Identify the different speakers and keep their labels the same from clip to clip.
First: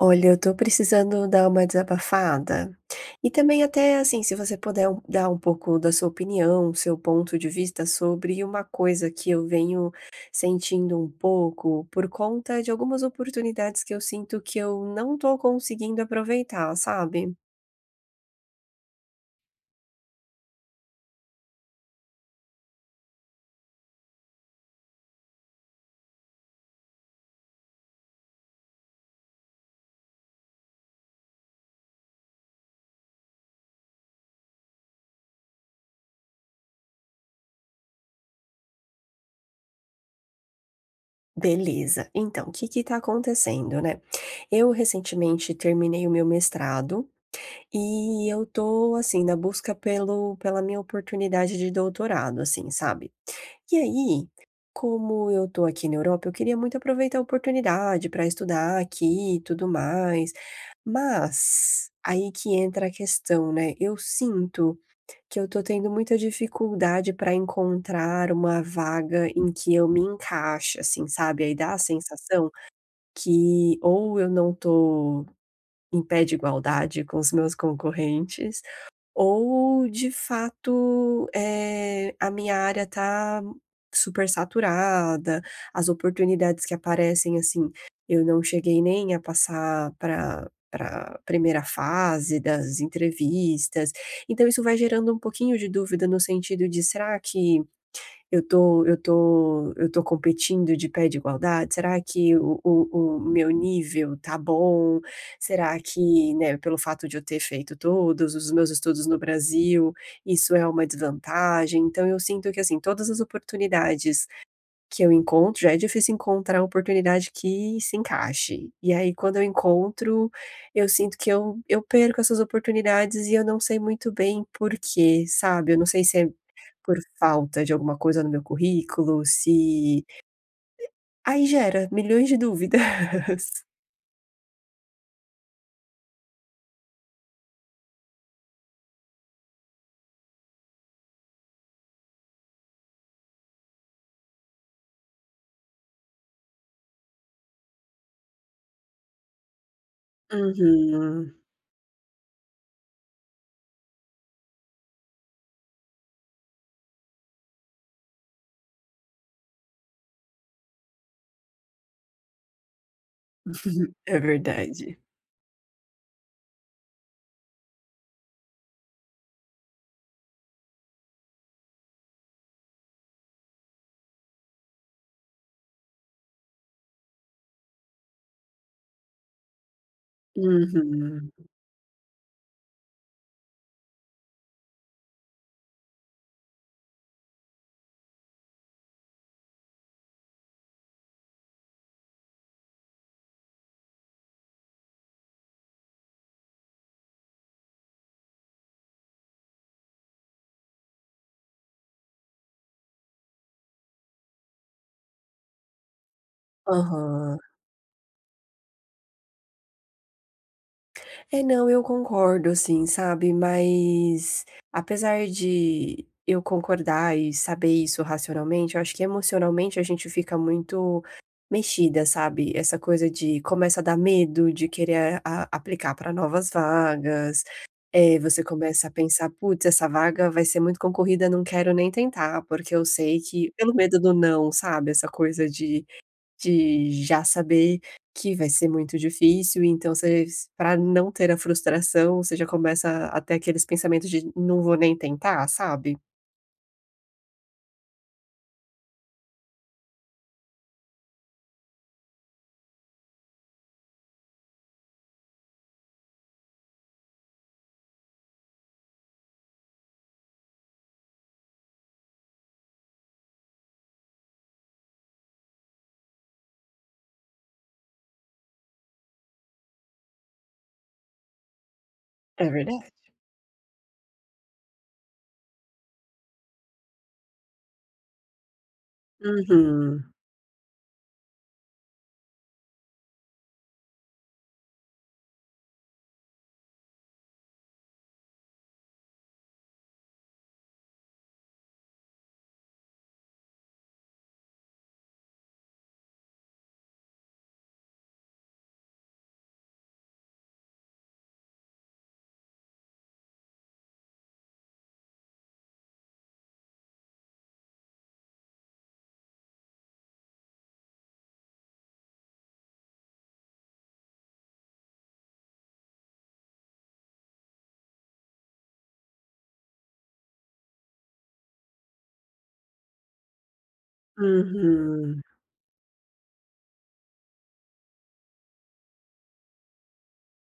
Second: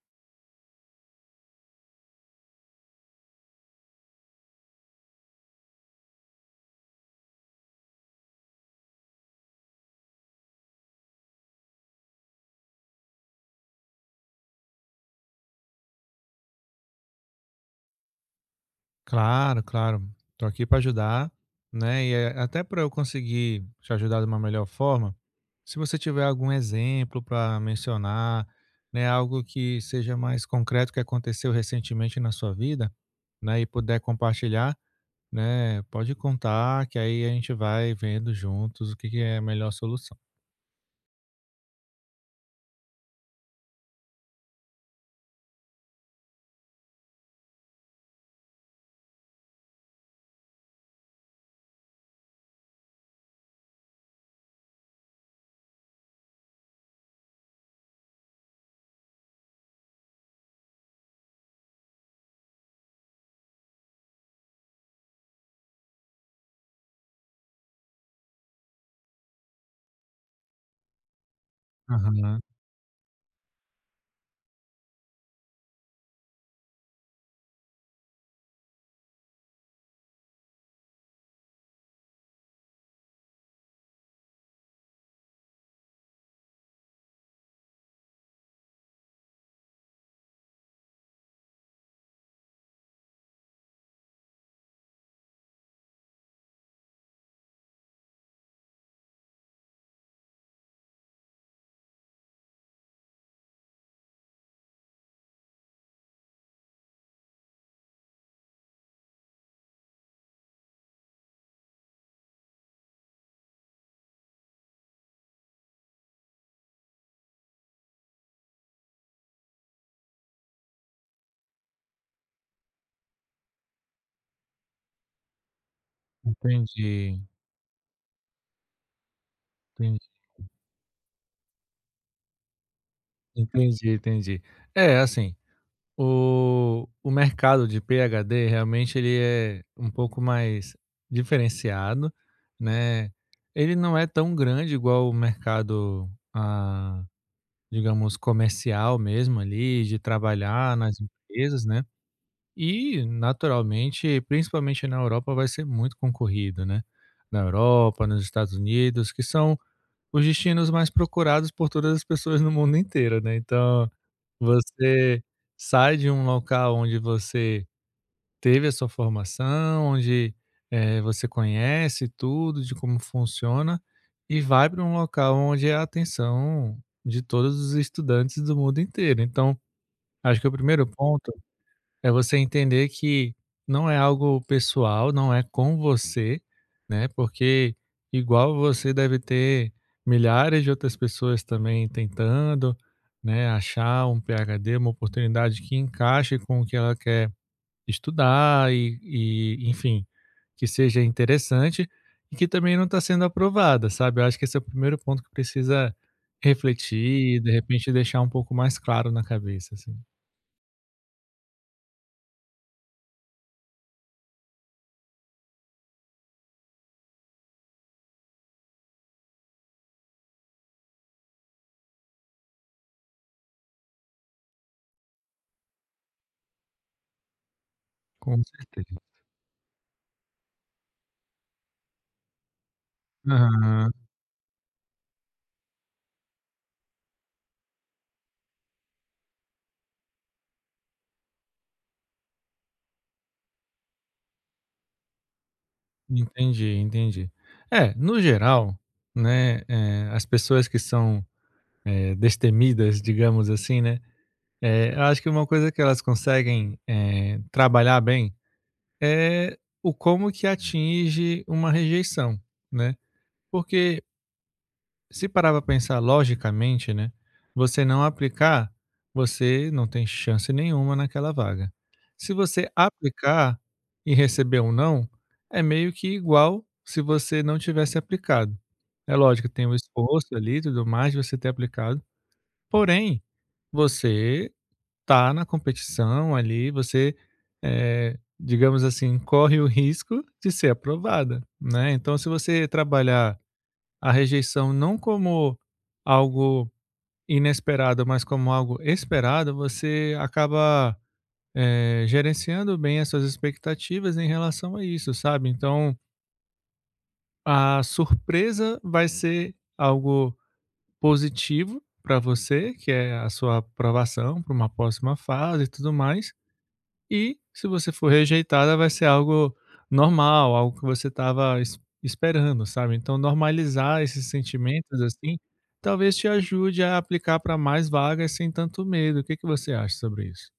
Speaker 1: Olha, eu tô precisando dar uma desabafada. E também até assim, se você puder dar um pouco da sua opinião, seu ponto de vista sobre uma coisa que eu venho sentindo um pouco por conta de algumas oportunidades que eu sinto que eu não tô conseguindo aproveitar, sabe?
Speaker 2: Claro, claro. Estou aqui para ajudar, né? E até para eu conseguir te ajudar de uma melhor forma, se você tiver algum exemplo para mencionar, né, algo que seja mais concreto que aconteceu recentemente na sua vida, né, e puder compartilhar, né, pode contar que aí a gente vai vendo juntos o que que é a melhor solução.
Speaker 1: Beleza. Então, o que que tá acontecendo, né? Eu recentemente terminei o meu mestrado e eu tô assim na busca pelo pela minha oportunidade de doutorado, assim, sabe? E aí, como eu tô aqui na Europa, eu queria muito aproveitar a oportunidade para estudar aqui e tudo mais, mas aí que entra a questão, né? Eu sinto que eu tô tendo muita dificuldade para encontrar uma vaga em que eu me encaixe, assim, sabe? Aí dá a
Speaker 2: Aham,
Speaker 1: sensação que ou eu não tô em pé de igualdade com os meus concorrentes, ou de fato, a minha área tá super saturada, as oportunidades que aparecem, assim, eu não cheguei nem a passar para primeira fase das entrevistas, então isso vai gerando um pouquinho de dúvida no sentido de será que eu tô competindo de pé de igualdade? Será que o meu nível tá bom? Será que, né, pelo fato de eu ter feito todos os meus estudos no Brasil, isso é uma desvantagem? Então eu sinto que, assim, todas as oportunidades que eu encontro, já é difícil encontrar uma oportunidade que se encaixe. E aí quando eu encontro, eu sinto que eu perco essas oportunidades e eu não sei muito bem por quê, sabe. Eu não sei se é por
Speaker 2: entendi,
Speaker 1: falta de alguma coisa no meu currículo, se
Speaker 2: entendi,
Speaker 1: aí gera milhões de dúvidas.
Speaker 2: entendi, entendi. É, assim. O mercado de PhD realmente ele é um pouco mais diferenciado, né. Ele não é tão grande igual o mercado, ah, digamos, comercial mesmo ali, de trabalhar nas
Speaker 1: Uhum.
Speaker 2: empresas, né. E naturalmente, principalmente na Europa, vai ser muito concorrido, né. Na Europa, nos Estados Unidos, que são os destinos mais procurados por todas as pessoas no mundo inteiro, né. Então,
Speaker 1: É verdade.
Speaker 2: você sai de um local onde você teve a sua formação, onde, você conhece tudo de como funciona, e vai para um local onde é a atenção de todos os estudantes do mundo inteiro. Então, acho que o primeiro
Speaker 1: Uhum.
Speaker 2: ponto é você entender que não é algo pessoal, não é com você, né? Porque igual você deve ter milhares de outras pessoas também tentando, né, achar um PhD, uma oportunidade que encaixe com o que ela quer estudar e enfim, que seja interessante e que também não está sendo aprovada, sabe? Eu acho que esse é o primeiro ponto que precisa refletir
Speaker 1: Aham.
Speaker 2: e de repente deixar um pouco mais claro na cabeça, assim.
Speaker 1: É, não, eu concordo, assim, sabe? Mas apesar de eu concordar e saber isso racionalmente, eu acho que emocionalmente a gente fica muito mexida, sabe? Essa coisa de começa a dar medo de querer aplicar para novas vagas. É,
Speaker 2: Com
Speaker 1: você começa a
Speaker 2: certeza.
Speaker 1: pensar, putz, essa vaga vai ser muito concorrida, não quero nem tentar, porque eu sei que, pelo
Speaker 2: Aham.
Speaker 1: medo do não, sabe? Essa coisa de já saber que vai ser muito difícil, então você, pra não ter a frustração, você já começa a ter aqueles pensamentos de: "Não vou nem tentar", sabe?
Speaker 2: Entendi, entendi. É, no geral, né, as pessoas que são, destemidas, digamos assim, né, eu acho que uma coisa que elas conseguem, trabalhar bem é o como que atinge uma rejeição, né. Porque se parar pra pensar logicamente, né, você não aplicar, você não tem chance nenhuma naquela vaga. Se
Speaker 1: É
Speaker 2: você
Speaker 1: verdade.
Speaker 2: aplicar e receber um não, é meio que igual se você não tivesse aplicado. É lógico, tem o
Speaker 1: Uhum,
Speaker 2: esforço ali e tudo mais de você ter aplicado, porém, você tá na competição ali, você, digamos assim, corre o risco de ser aprovada, né. Então se você trabalhar a rejeição não como algo inesperado, mas como algo esperado, você acaba, gerenciando bem as suas expectativas em relação a isso, sabe. Então, a surpresa vai ser algo positivo para você, que é a sua aprovação para uma próxima fase e tudo mais, e se você for rejeitada, vai ser algo normal, algo que você estava es esperando, sabe. Então normalizar esses sentimentos,
Speaker 1: uhum.
Speaker 2: assim, talvez te ajude a aplicar para mais vagas sem tanto medo. O que que você acha sobre isso?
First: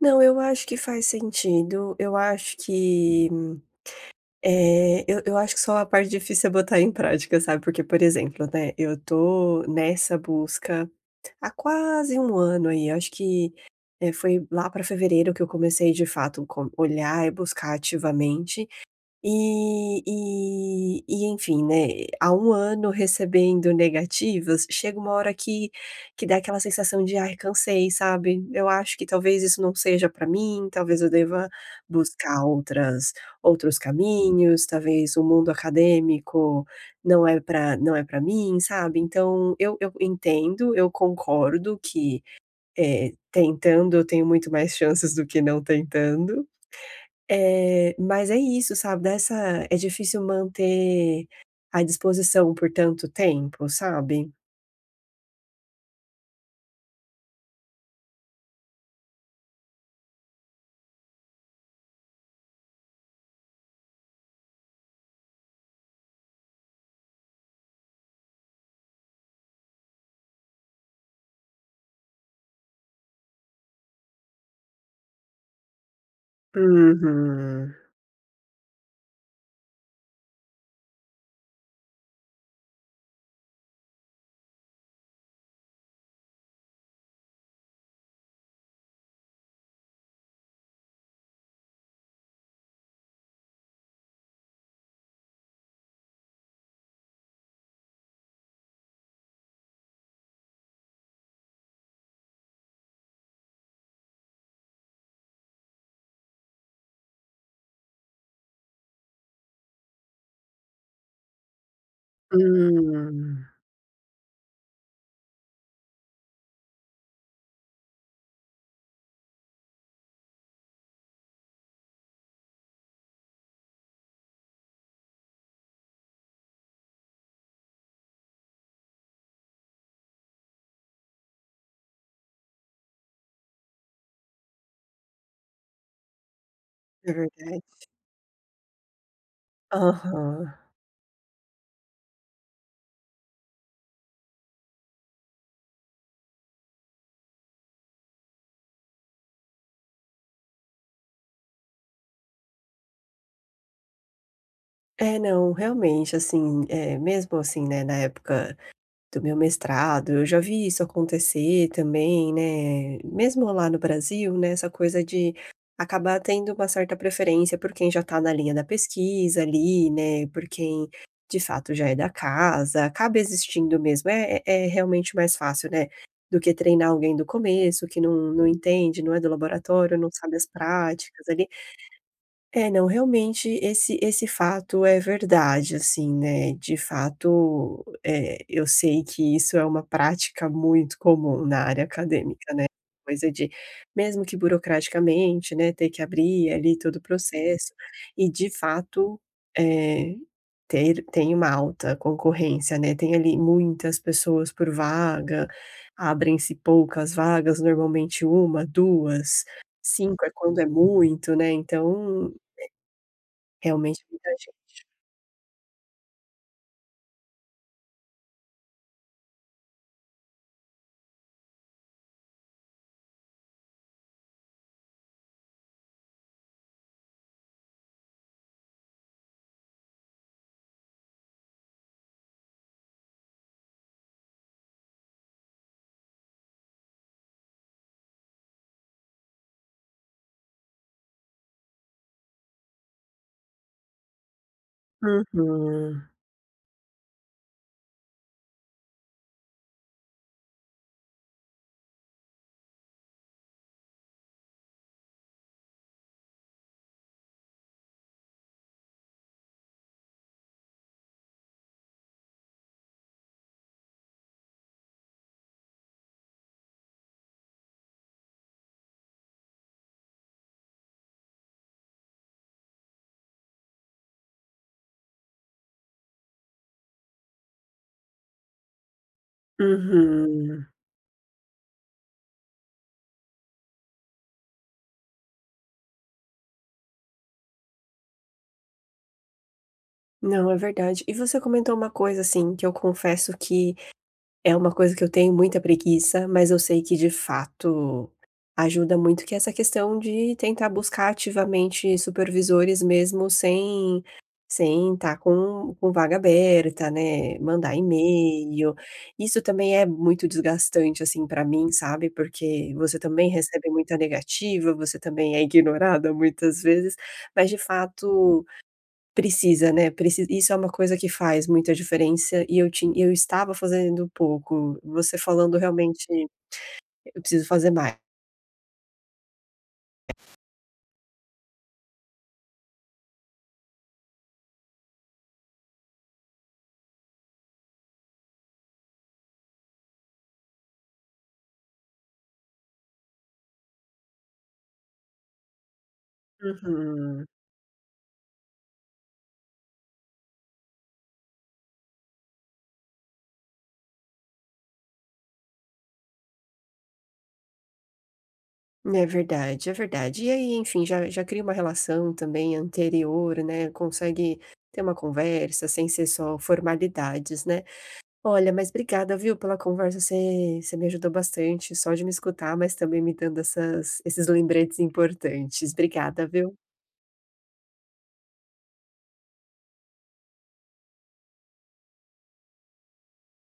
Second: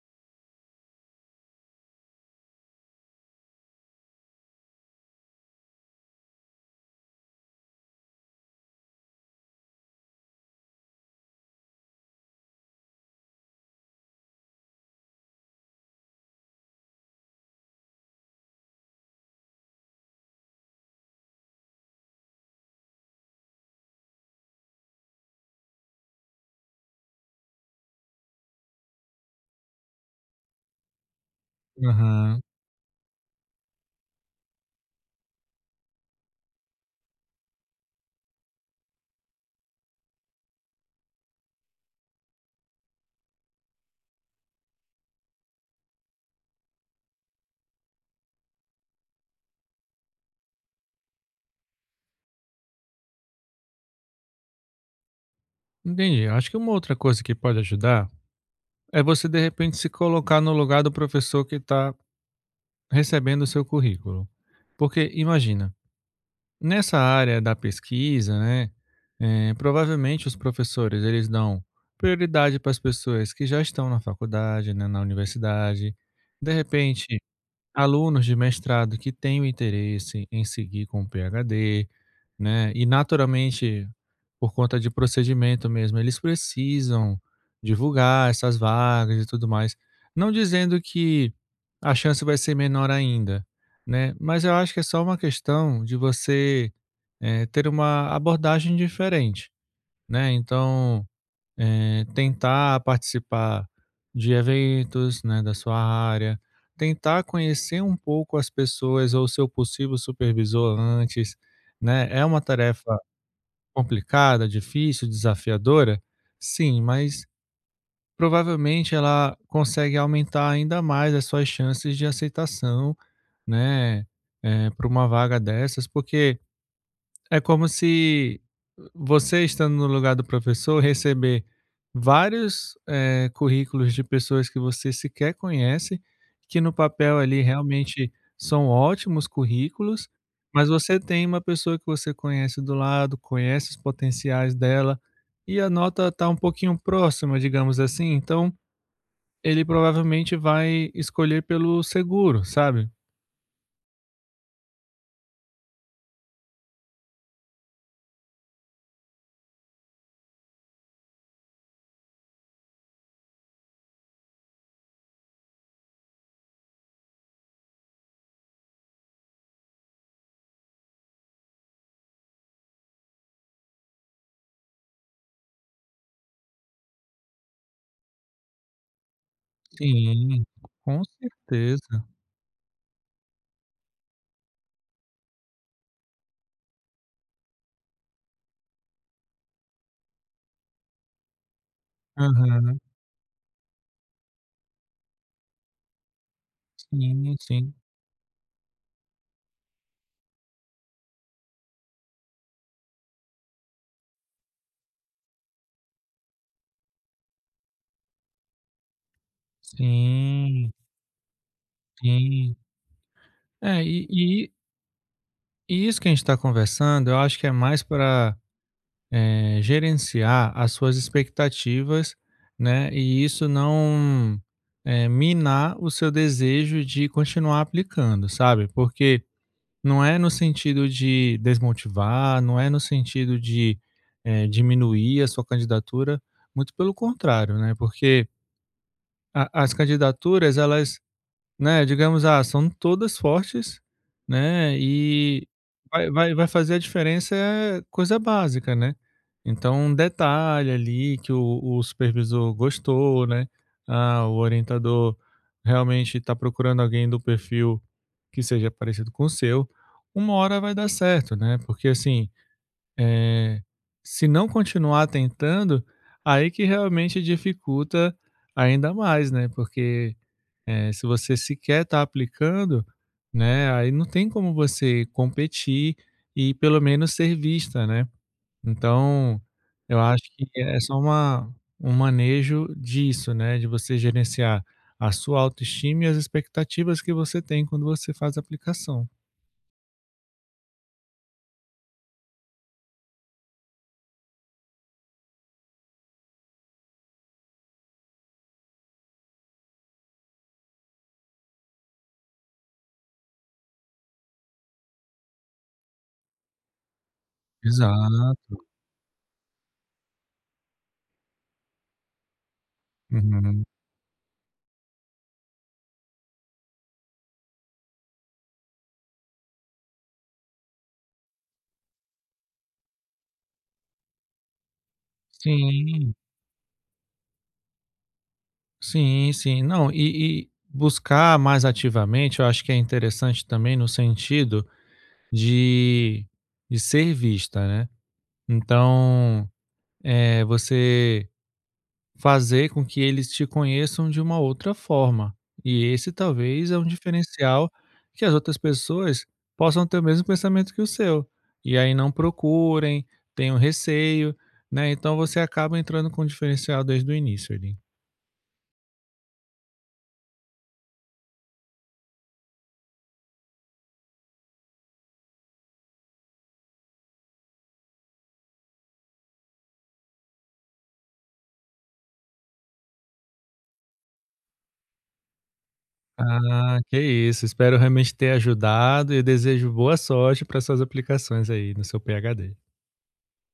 Speaker 1: Não, eu acho que faz sentido, eu acho que, eu acho que só a parte difícil é botar em prática, sabe? Porque, por exemplo, né, eu tô nessa busca há quase um ano aí, acho que, foi lá para fevereiro que eu comecei de fato com olhar e buscar ativamente, e enfim, né, há um ano recebendo negativas, chega uma hora que dá aquela sensação de: "Ai, cansei", sabe. Eu acho que talvez isso não seja para mim, talvez eu deva
Speaker 2: Aham,
Speaker 1: buscar outras outros caminhos, talvez o mundo acadêmico não é para mim, sabe. Então eu entendo, eu concordo que, tentando eu tenho muito mais chances do que não tentando. Mas é isso, sabe, dessa é difícil manter a disposição por tanto tempo, sabe.
Speaker 2: entendi. Acho que uma outra coisa que pode ajudar é você, de repente, se colocar no lugar do professor que está recebendo o seu currículo. Porque imagina. Nessa área da pesquisa, né, provavelmente os professores eles dão prioridade para as pessoas que já estão na faculdade, né, na universidade. De repente,
Speaker 1: Uhum.
Speaker 2: alunos de mestrado que têm o interesse em seguir com o PhD, né? E naturalmente, por conta de procedimento mesmo, eles precisam divulgar essas vagas e tudo mais. Não dizendo que a chance vai ser menor ainda, né? Mas eu acho que é só uma questão de você ter uma abordagem diferente, né? Então, tentar participar de eventos, né, da sua área, tentar conhecer um pouco as pessoas ou seu possível supervisor antes, né. É uma tarefa
Speaker 1: Hum.
Speaker 2: complicada, difícil, desafiadora? Sim, mas provavelmente ela consegue aumentar ainda mais as suas chances de aceitação, né, para uma vaga dessas, porque é como se você estando no lugar do professor receber vários, currículos de pessoas que você sequer conhece, que no
Speaker 1: É
Speaker 2: papel ali
Speaker 1: verdade.
Speaker 2: realmente são ótimos currículos,
Speaker 1: Aham.
Speaker 2: mas você tem uma pessoa que você conhece do lado, conhece os potenciais dela, e a nota está um pouquinho próxima, digamos assim, então ele provavelmente vai escolher pelo seguro, sabe?
Speaker 1: É, não, realmente, assim, mesmo assim, né, na época do meu mestrado, eu já vi isso acontecer também, né, mesmo lá no Brasil, né, essa coisa de acabar tendo uma certa preferência por quem já está na linha da pesquisa ali, né, por quem de fato já é da casa, acaba existindo mesmo, é realmente mais fácil, né, do que treinar alguém do começo que não entende, não é do laboratório, não sabe
Speaker 2: Sim,
Speaker 1: as
Speaker 2: com
Speaker 1: práticas ali.
Speaker 2: certeza.
Speaker 1: É, não, realmente esse fato é verdade, assim, né, de fato, eu sei que isso é uma prática muito comum na área acadêmica, né,
Speaker 2: Aham,
Speaker 1: coisa de mesmo que burocraticamente, né, ter que abrir ali todo o
Speaker 2: sim,
Speaker 1: processo
Speaker 2: sim.
Speaker 1: e de fato, é, ter tem uma alta concorrência, né, tem ali muitas pessoas por vaga, abrem-se poucas vagas, normalmente uma, duas, 5 é quando é
Speaker 2: Sim,
Speaker 1: muito, né, então
Speaker 2: sim. É,
Speaker 1: realmente
Speaker 2: e
Speaker 1: muita
Speaker 2: e
Speaker 1: gen.
Speaker 2: e isso que a gente está conversando, eu acho que é mais para gerenciar as suas expectativas, né, e isso não, minar o seu desejo de continuar aplicando, sabe. Porque não é no sentido de desmotivar, não é no sentido de, diminuir a sua candidatura, muito pelo contrário, né, porque a as candidaturas elas. Né, digamos, são todas fortes, né, e
Speaker 1: Uhum,
Speaker 2: vai fazer a diferença é coisa básica, né. Então, um detalhe ali que o supervisor gostou, né, o orientador realmente está procurando alguém do perfil que seja parecido com o seu, uma hora vai dar certo, né, porque assim, eh, se não continuar tentando, aí que realmente dificulta ainda mais, né, porque se você sequer está aplicando, né, aí não tem como você competir e pelo menos ser vista, né. Então, eu acho que
Speaker 1: uhum.
Speaker 2: é só uma um manejo disso, né, de você gerenciar a sua autoestima e as expectativas que você tem quando você faz a aplicação.
Speaker 1: Não, é verdade. E você comentou uma coisa, assim, que eu confesso que é uma coisa que eu tenho muita preguiça, mas eu sei que de fato ajuda muito, que é essa questão de tentar buscar ativamente supervisores mesmo sem estar com vaga aberta, né, mandar
Speaker 2: Exato.
Speaker 1: e-mail. Isso também é muito desgastante, assim, para mim, sabe, porque você também
Speaker 2: Uhum.
Speaker 1: recebe muita negativa, você também é ignorada muitas vezes, mas de fato precisa, né, precisa. Isso é uma coisa que faz muita diferença e eu tinha, eu estava fazendo pouco. Você falando realmente,
Speaker 2: Sim,
Speaker 1: eu preciso fazer mais.
Speaker 2: sim, sim. Não, e buscar mais ativamente, eu acho que é interessante também no sentido de de ser vista, né. Então, você fazer com que eles te conheçam de uma outra forma. E esse talvez é um
Speaker 1: Uhum.
Speaker 2: diferencial que as outras pessoas possam ter o mesmo pensamento que o seu, e aí não procurem, tenham receio, né, então você acaba entrando com um diferencial desde o início ali.
Speaker 1: É verdade, é verdade. E aí, enfim, já já cria uma relação também anterior, né, consegue ter uma conversa sem ser só formalidades, né. Olha, mas obrigada, viu, pela conversa, você me ajudou bastante, só de me escutar, mas também me dando essas esses lembretes importantes. Obrigada, viu.
Speaker 2: Ah, que isso, espero realmente ter ajudado e desejo boa sorte para suas aplicações aí no seu PhD.